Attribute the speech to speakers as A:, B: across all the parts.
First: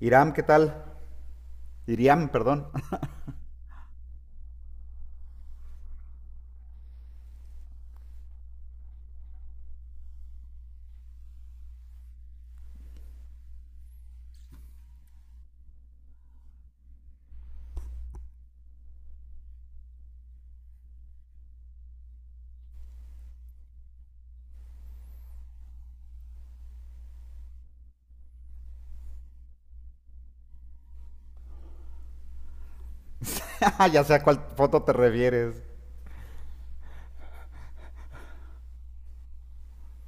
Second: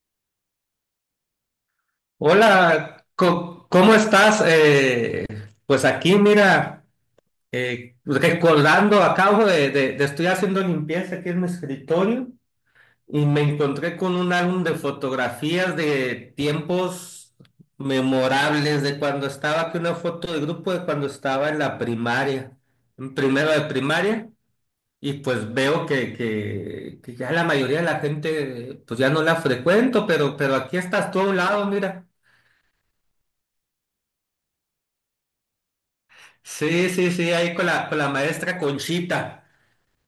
A: Iram, ¿qué tal? Iriam, perdón.
B: Hola, ¿cómo estás? Pues aquí, mira, recordando, acabo de estoy haciendo limpieza aquí en mi escritorio y me encontré con un álbum de fotografías de tiempos memorables de cuando estaba aquí, una foto de grupo de cuando estaba en la primaria, en primero de primaria, y pues veo que ya la mayoría de la gente, pues ya no la frecuento, pero aquí estás tú a un lado, mira.
A: Ya sé a cuál foto te refieres.
B: Sí, sí, sí, ahí con la maestra Conchita,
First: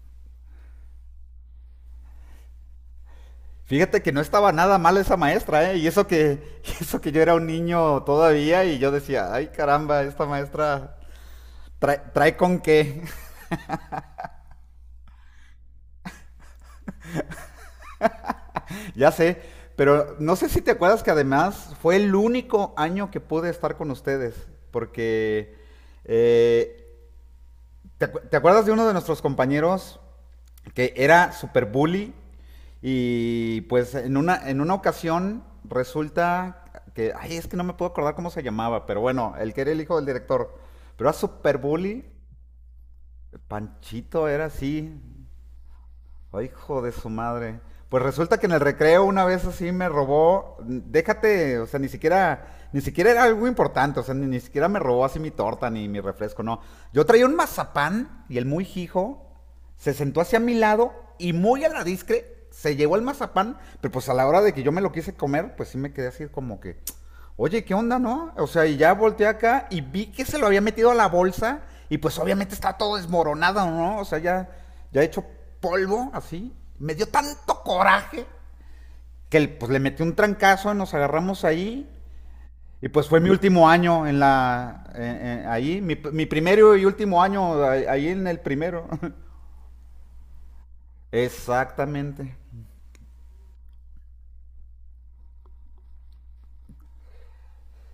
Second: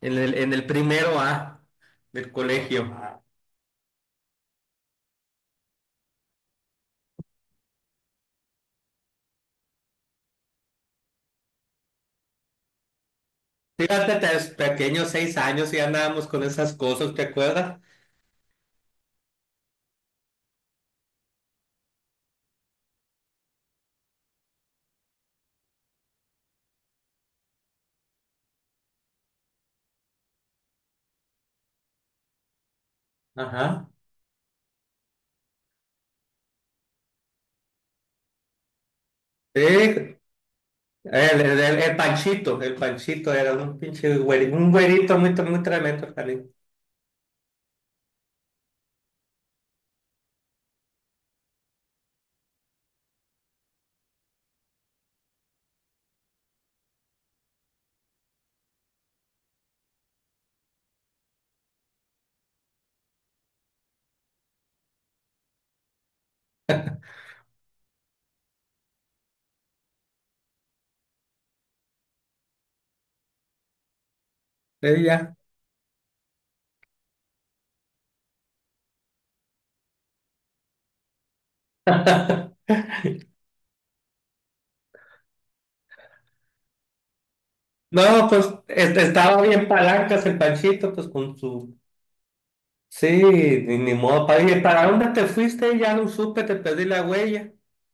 B: en el primero A del colegio.
A: Fíjate que no estaba nada mal esa maestra, ¿eh? Y eso que, eso que yo era un niño todavía y yo decía, ay caramba, esta maestra trae con qué.
B: Fíjate, pequeños 6 años y andábamos con esas cosas, ¿te acuerdas?
A: Ya sé, pero no sé si te acuerdas que además fue el único año que pude estar con ustedes, porque eh, ¿ te acuerdas de uno de nuestros compañeros que era super bully y
B: Ajá.
A: pues en una ocasión resulta que, ay, es que no me puedo acordar cómo se llamaba, pero bueno, el
B: Sí,
A: que era el hijo del
B: el,
A: director, pero era
B: el,
A: super
B: el- el
A: bully.
B: Panchito, el Panchito era un pinche
A: Panchito era
B: güerito, un
A: así.
B: güerito muy, muy tremendo, el canijo.
A: Ay, hijo de su madre. Pues resulta que en el recreo una vez así me robó, déjate, o sea, ni siquiera, ni siquiera era algo importante, o sea, ni siquiera me robó así mi torta ni mi refresco, no. Yo traía un mazapán y el muy hijo se sentó hacia mi lado y muy a la discre se llevó el mazapán, pero pues a la hora de que yo me lo quise comer, pues sí me quedé así como que, oye, ¿qué onda, no? O sea, y ya volteé acá y vi que se lo había metido a la bolsa y pues obviamente estaba todo desmoronado, ¿no? O sea, ya, ya
B: Sí,
A: hecho
B: ya.
A: polvo, así. Me dio tanto coraje que pues le metí un trancazo y nos agarramos ahí. Y pues fue mi último año en ahí, mi primero y último año ahí en
B: No,
A: el
B: pues
A: primero.
B: este, estaba bien palancas el Panchito, pues con su...
A: Exactamente.
B: Sí, ni modo, oye, ¿para dónde te fuiste? Ya no supe, te perdí la huella.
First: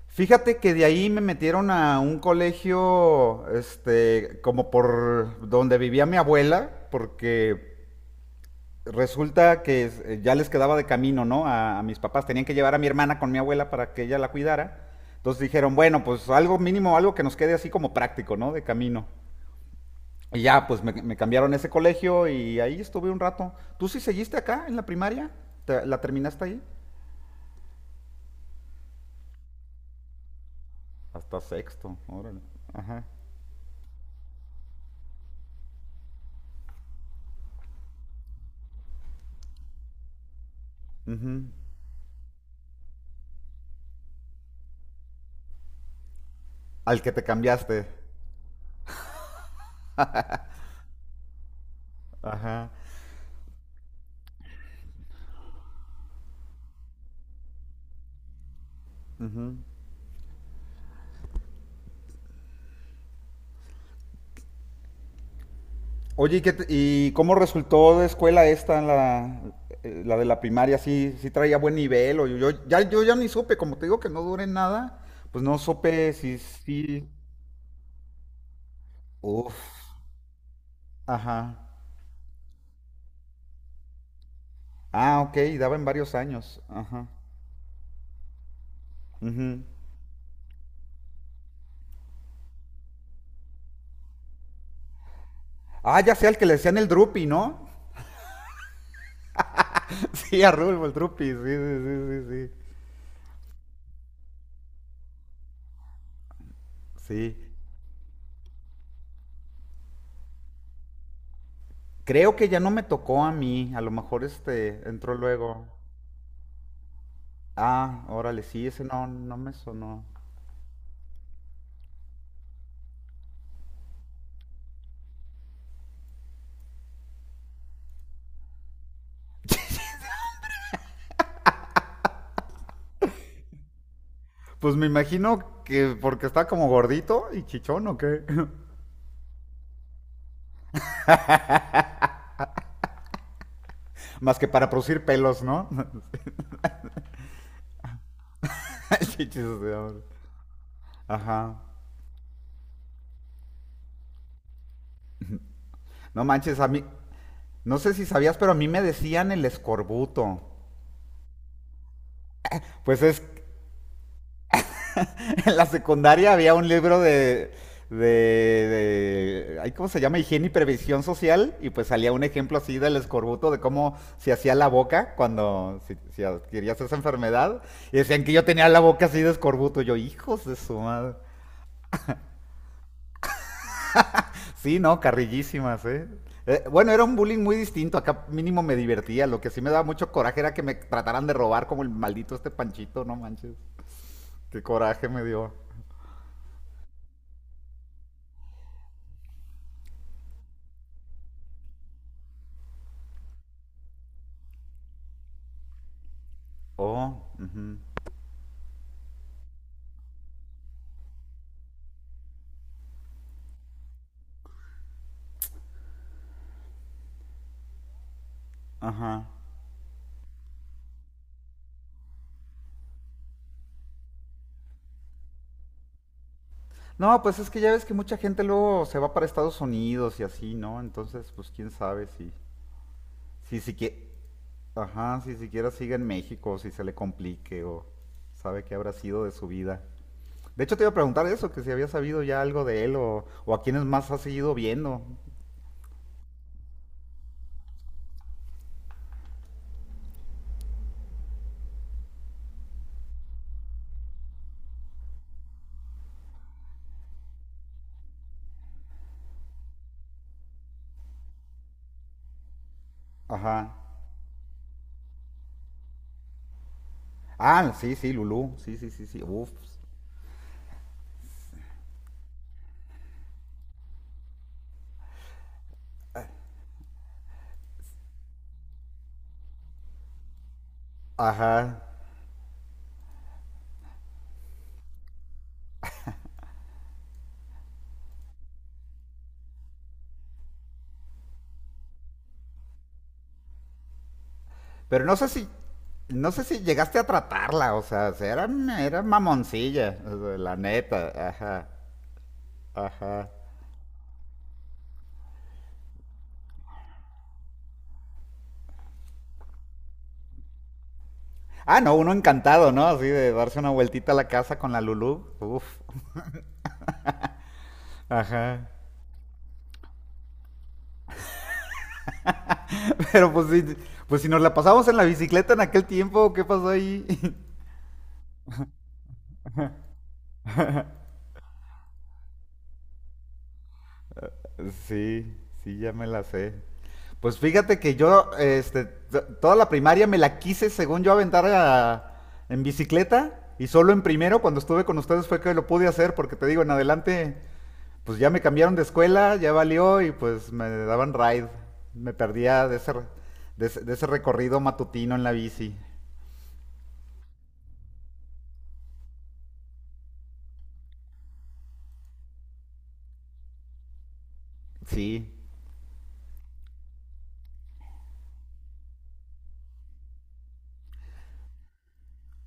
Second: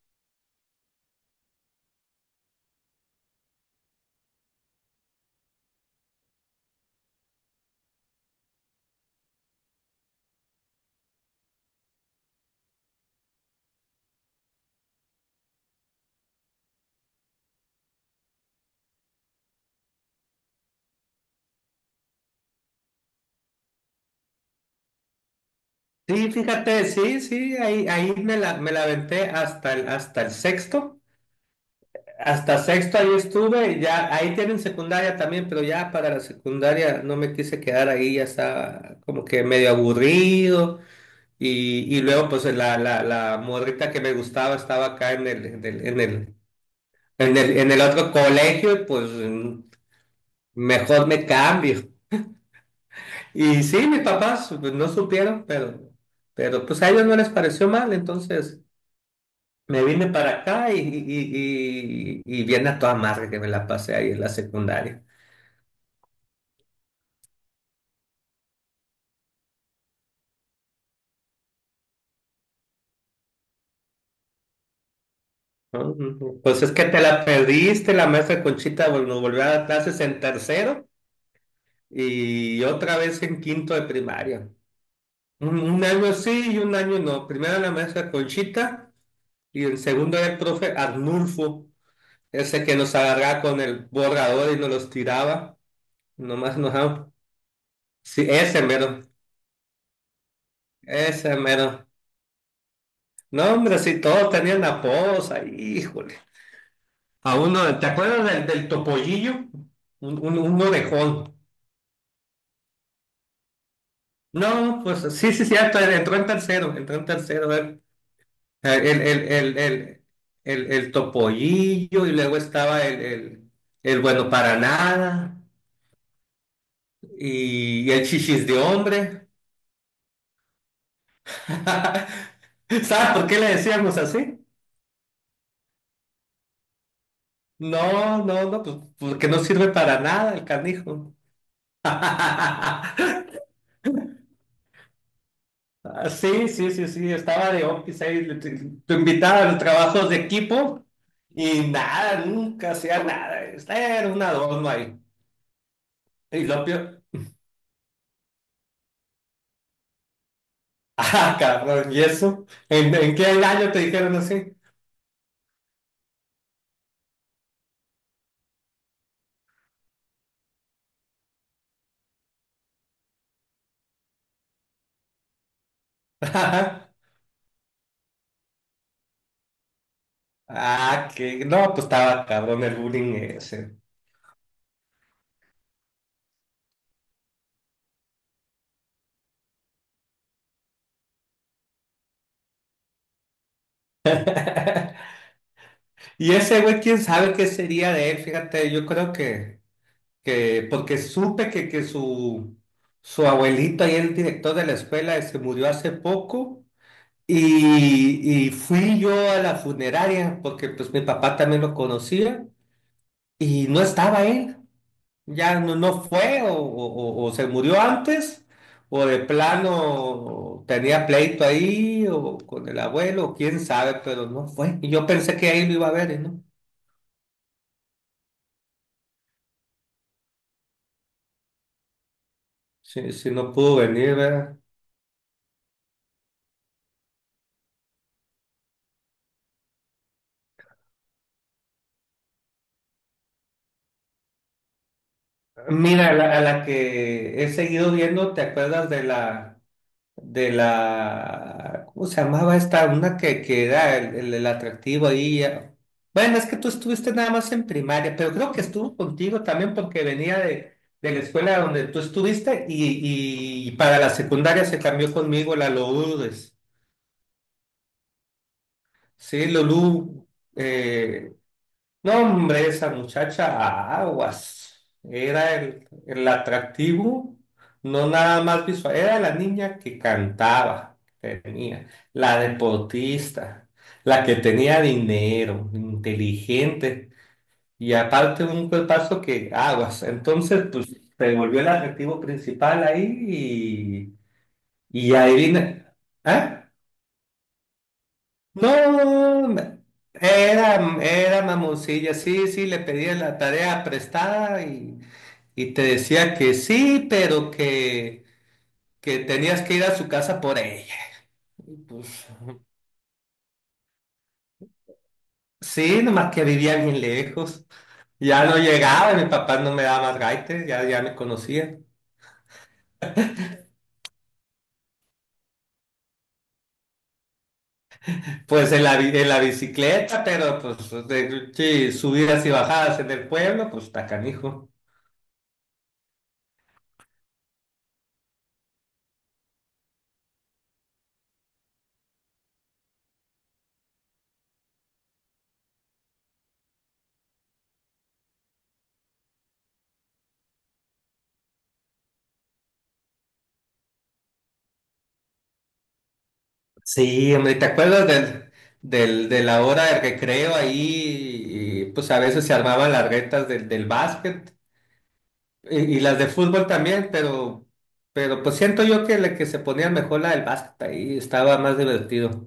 A: Fíjate que de ahí me metieron a un colegio, este, como por donde vivía mi abuela, porque resulta que ya les quedaba de camino, ¿no? A mis papás. Tenían que llevar a mi hermana con mi abuela para que ella la cuidara. Entonces dijeron, bueno, pues algo mínimo, algo que nos quede así como práctico, ¿no? De camino. Y ya, pues me cambiaron a ese colegio y ahí estuve un rato. ¿Tú sí seguiste acá en la primaria? ¿ La
B: Sí,
A: terminaste ahí?
B: fíjate, sí, sí, ahí me la aventé hasta el sexto.
A: Hasta sexto, órale.
B: Hasta sexto
A: Ajá.
B: ahí estuve, ya ahí tienen secundaria también, pero ya para la secundaria no me quise quedar ahí, ya estaba como que medio aburrido.
A: Ujú.
B: Y luego pues la morrita que me gustaba estaba acá en el, en el, en el,
A: Al que te
B: en el, en el
A: cambiaste.
B: otro colegio, y pues mejor me cambio.
A: Ajá.
B: Y sí, mis papás pues, no supieron, pero pues a ellos no les pareció mal, entonces...
A: Ujú.
B: Me vine para acá y viene a toda madre que me la pasé ahí en la secundaria.
A: Oye, ¿y y cómo resultó de escuela esta, la de la primaria? ¿Sí, sí traía buen nivel? O yo ya ni supe, como te digo que no duré nada, pues no
B: ¿No?
A: supe si
B: Pues es que te
A: sí.
B: la perdiste, la maestra Conchita nos volvió a
A: Uf,
B: dar clases en tercero
A: ajá.
B: y otra vez en quinto de primaria.
A: Ah, ok,
B: Un,
A: daba
B: un
A: en
B: año
A: varios
B: sí y
A: años.
B: un año
A: Ajá.
B: no. Primero la maestra Conchita
A: Ujú.
B: y el segundo era el profe Arnulfo, ese que nos agarraba con el borrador y nos los tiraba.
A: Ah, ya sea el que le
B: Nomás nos...
A: decían el Drupi, ¿no?
B: Sí, ese mero,
A: Sí, a Rulfo, el Drupi, sí, sí,
B: ese mero.
A: sí, sí, sí.
B: No, hombre, si todos tenían apodos ahí, híjole. A
A: Sí.
B: uno, ¿te acuerdas del topollillo? Un orejón.
A: Creo que ya no me tocó a mí, a lo mejor
B: No,
A: este
B: pues
A: entró
B: sí, sí,
A: luego.
B: cierto, él entró en tercero él.
A: Ah, órale, sí,
B: El,
A: ese
B: el,
A: no, no me
B: el, el, el,
A: sonó.
B: el topollillo y luego estaba el bueno para nada y el chichis de hombre. ¿Sabes por qué le decíamos así?
A: Pues me imagino que porque está como gordito y chichón o qué.
B: No, no, no, pues porque no sirve para nada el canijo.
A: Más que para producir pelos, ¿no?
B: Ah, sí, sí, sí, sí, estaba de office ahí, te
A: Chichis,
B: invitaba a
A: o
B: los
A: sea,
B: trabajos de equipo
A: ajá.
B: y nada, nunca hacía nada, era un adorno ahí.
A: No
B: Y
A: manches,
B: lo
A: a mí.
B: peor,
A: No sé si sabías, pero a mí me decían el escorbuto.
B: ah, cabrón, ¿y eso? ¿En,
A: Pues
B: en
A: es.
B: qué año te dijeron así?
A: En la secundaria había un libro de. Ay, ¿cómo se llama? Higiene y previsión social. Y pues salía un ejemplo así del escorbuto, de cómo se hacía la boca cuando si adquirías esa enfermedad. Y decían que yo tenía la boca así de escorbuto. Yo, hijos de su
B: Ah,
A: madre.
B: que no, pues estaba cabrón el bullying ese.
A: Sí, no, carrillísimas, ¿eh? Bueno, era un bullying muy distinto. Acá mínimo me divertía. Lo que sí me daba mucho coraje era que me trataran de robar como el maldito este Panchito, no manches. Qué coraje me dio.
B: Y ese güey, quién sabe qué sería de él, fíjate, yo creo que porque supe que su abuelito ahí, el director de la escuela, se murió hace poco.
A: Oh, ujú,
B: Y fui yo a la funeraria porque pues mi papá también lo conocía y no estaba él, ya no, no fue o se murió antes o de
A: ajá.
B: plano tenía pleito ahí o con el abuelo, o quién sabe, pero no fue. Y yo pensé que ahí lo iba a ver y no,
A: No, pues es que ya ves que mucha gente luego se va para Estados Unidos y así, ¿no? Entonces, pues quién sabe
B: sí sí no
A: si
B: pudo
A: siquiera,
B: venir, ¿verdad?
A: ajá, si siquiera sigue en México, o si se le complique o sabe qué habrá sido de su vida. De hecho, te iba a preguntar eso, que si había sabido ya algo de él o a quiénes más has seguido viendo.
B: Mira, a la que he seguido viendo, ¿te acuerdas de la ¿cómo se llamaba esta? Una que era el atractivo ahí. Bueno, es que tú estuviste nada más en primaria, pero creo que estuvo contigo también porque venía de la escuela donde tú estuviste y
A: Ajá.
B: para la secundaria se cambió conmigo la Lourdes.
A: Ah, sí, sí, Lulú. Sí, sí, sí, sí.
B: Sí,
A: Uf.
B: Lulú. eh, no, hombre, esa muchacha, aguas. Era el atractivo, no nada más visual, era la niña que cantaba, que
A: Ajá.
B: tenía, la deportista, la que tenía dinero, inteligente, y aparte un cuerpazo que, aguas. Entonces, pues, se volvió el atractivo principal ahí y,
A: Pero
B: y
A: no sé si.
B: adivina,
A: No sé si
B: ah
A: llegaste a tratarla, o sea, se- era, era
B: no, me-
A: mamoncilla, o sea, la
B: era,
A: neta.
B: era,
A: Ajá.
B: mamoncilla, sí, sí, le pedía
A: Ajá.
B: la tarea prestada y te decía que sí, pero que tenías que ir a su casa por ella. Y
A: Ah, no, uno
B: pues,
A: encantado, ¿no? Así de darse una vueltita a la casa con la Lulú. Uf.
B: sí, nomás que vivía bien lejos. Ya no
A: Ajá.
B: llegaba, y mi papá no me daba más gaites, ya, ya me conocía.
A: Pero pues si nos la pasamos en la bicicleta en aquel tiempo, ¿qué pasó ahí?
B: Pues en la bicicleta, pero pues sí, subidas y bajadas en el pueblo, pues está canijo.
A: Sí, sí, ya me la sé. Pues fíjate que yo, este, t- toda la primaria me la quise, según yo, aventar a- en bicicleta. Y solo en primero, cuando estuve con ustedes, fue que lo pude hacer, porque te digo, en adelante, pues ya me cambiaron de escuela, ya valió, y pues me daban ride. Me perdía de ese, re- de ese recorrido matutino en la bici.
B: Sí, hombre, ¿te acuerdas de la hora de recreo ahí? Y, pues a veces se armaban las retas del básquet
A: Sí.
B: y las de fútbol también, pero pues siento yo que, la que se ponían mejor la del básquet ahí estaba más divertido.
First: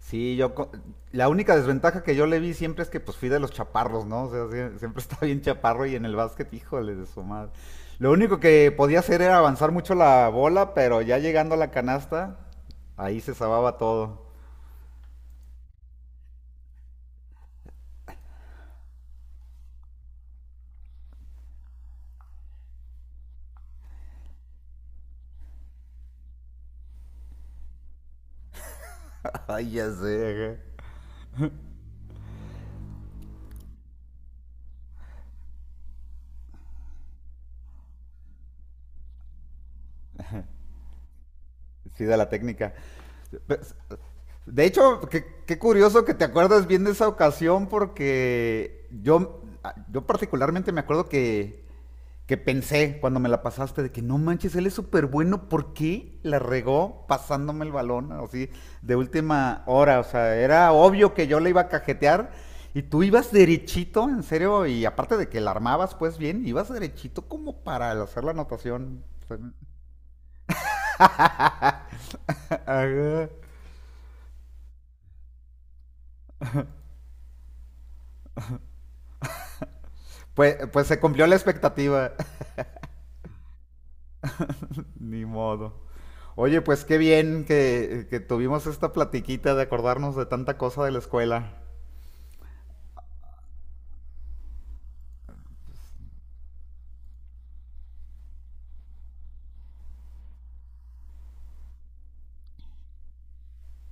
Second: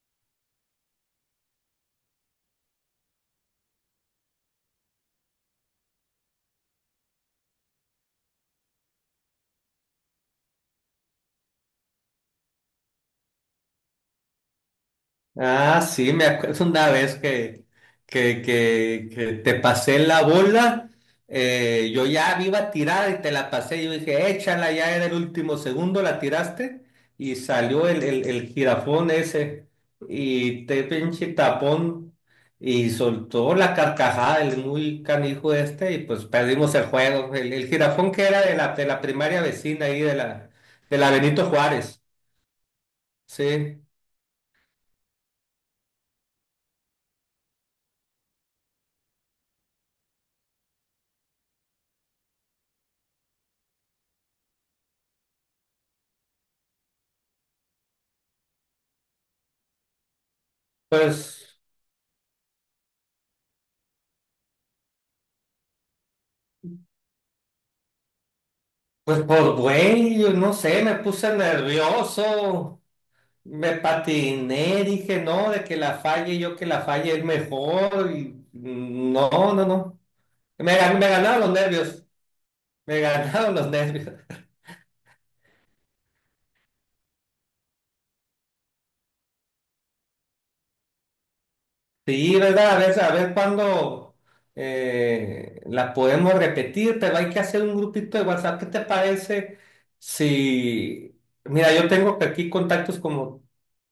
A: Sí, yo co- la única desventaja que yo le vi siempre es que pues fui de los chaparros, ¿no? O sea, siempre estaba bien chaparro y en el básquet, híjole de su madre. Lo único que podía hacer era avanzar mucho la bola, pero ya llegando a la canasta, ahí se sababa todo.
B: Ah, sí, me acuerdo una vez que te pasé la bola, yo ya me iba a tirar y te la pasé, yo dije, échala, ya era el último segundo, la tiraste y salió el jirafón ese
A: Ay, ya sé, ajá.
B: y te pinche tapón y soltó la carcajada el muy canijo este y pues perdimos el juego. El jirafón que era de la primaria vecina ahí de la Benito Juárez,
A: Sí, de la técnica. Pues,
B: sí,
A: de hecho, qué, qué curioso que te acuerdas bien de esa ocasión porque yo particularmente me acuerdo que pensé cuando me la pasaste de que no manches, él es súper bueno, ¿por qué la regó pasándome el balón así de última hora? O sea, era obvio que yo le
B: pues...
A: iba a cajetear y tú ibas derechito, en serio, y aparte de que la armabas pues bien, ibas derechito como para hacer la anotación.
B: Pues por güey, yo no sé, me puse nervioso, me patiné, dije no, de que la falle yo que la falle es mejor y no, no, no.
A: Pues,
B: Me,
A: pues se
B: gan- me
A: cumplió la
B: ganaron los nervios,
A: expectativa.
B: me ganaron los nervios.
A: Ni modo. Oye, pues qué bien que tuvimos esta platiquita de acordarnos de tanta cosa de la escuela.
B: Sí, ¿verdad? A ver cuándo la podemos repetir, pero hay que hacer un grupito de WhatsApp. ¿Qué te parece si... Mira, yo tengo que aquí contactos como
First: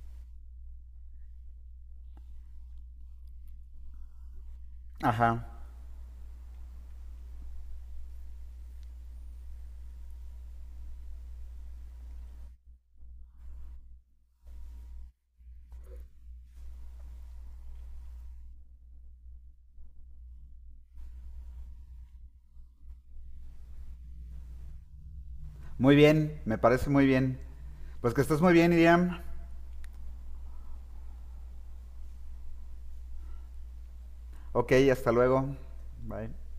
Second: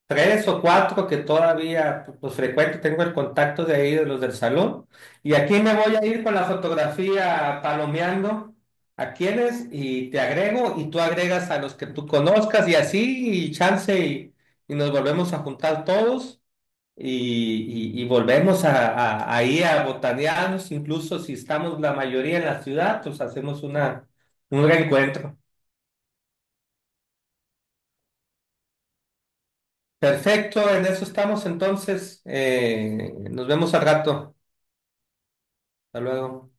B: tres o cuatro que todavía pues, frecuento. Tengo el contacto de ahí, de los del salón.
A: Ajá.
B: Y aquí me voy a ir con la fotografía palomeando a quienes y te agrego y tú agregas a los que tú conozcas y así y chance y nos volvemos a juntar todos y volvemos ahí a botanearnos, incluso si estamos la mayoría en la ciudad, pues hacemos una, un reencuentro.
A: Muy bien, me parece muy bien. Pues que estés muy bien, Iriam.
B: Perfecto, en eso estamos entonces. Nos vemos al rato.
A: Ok, hasta luego.
B: Hasta
A: Bye.
B: luego.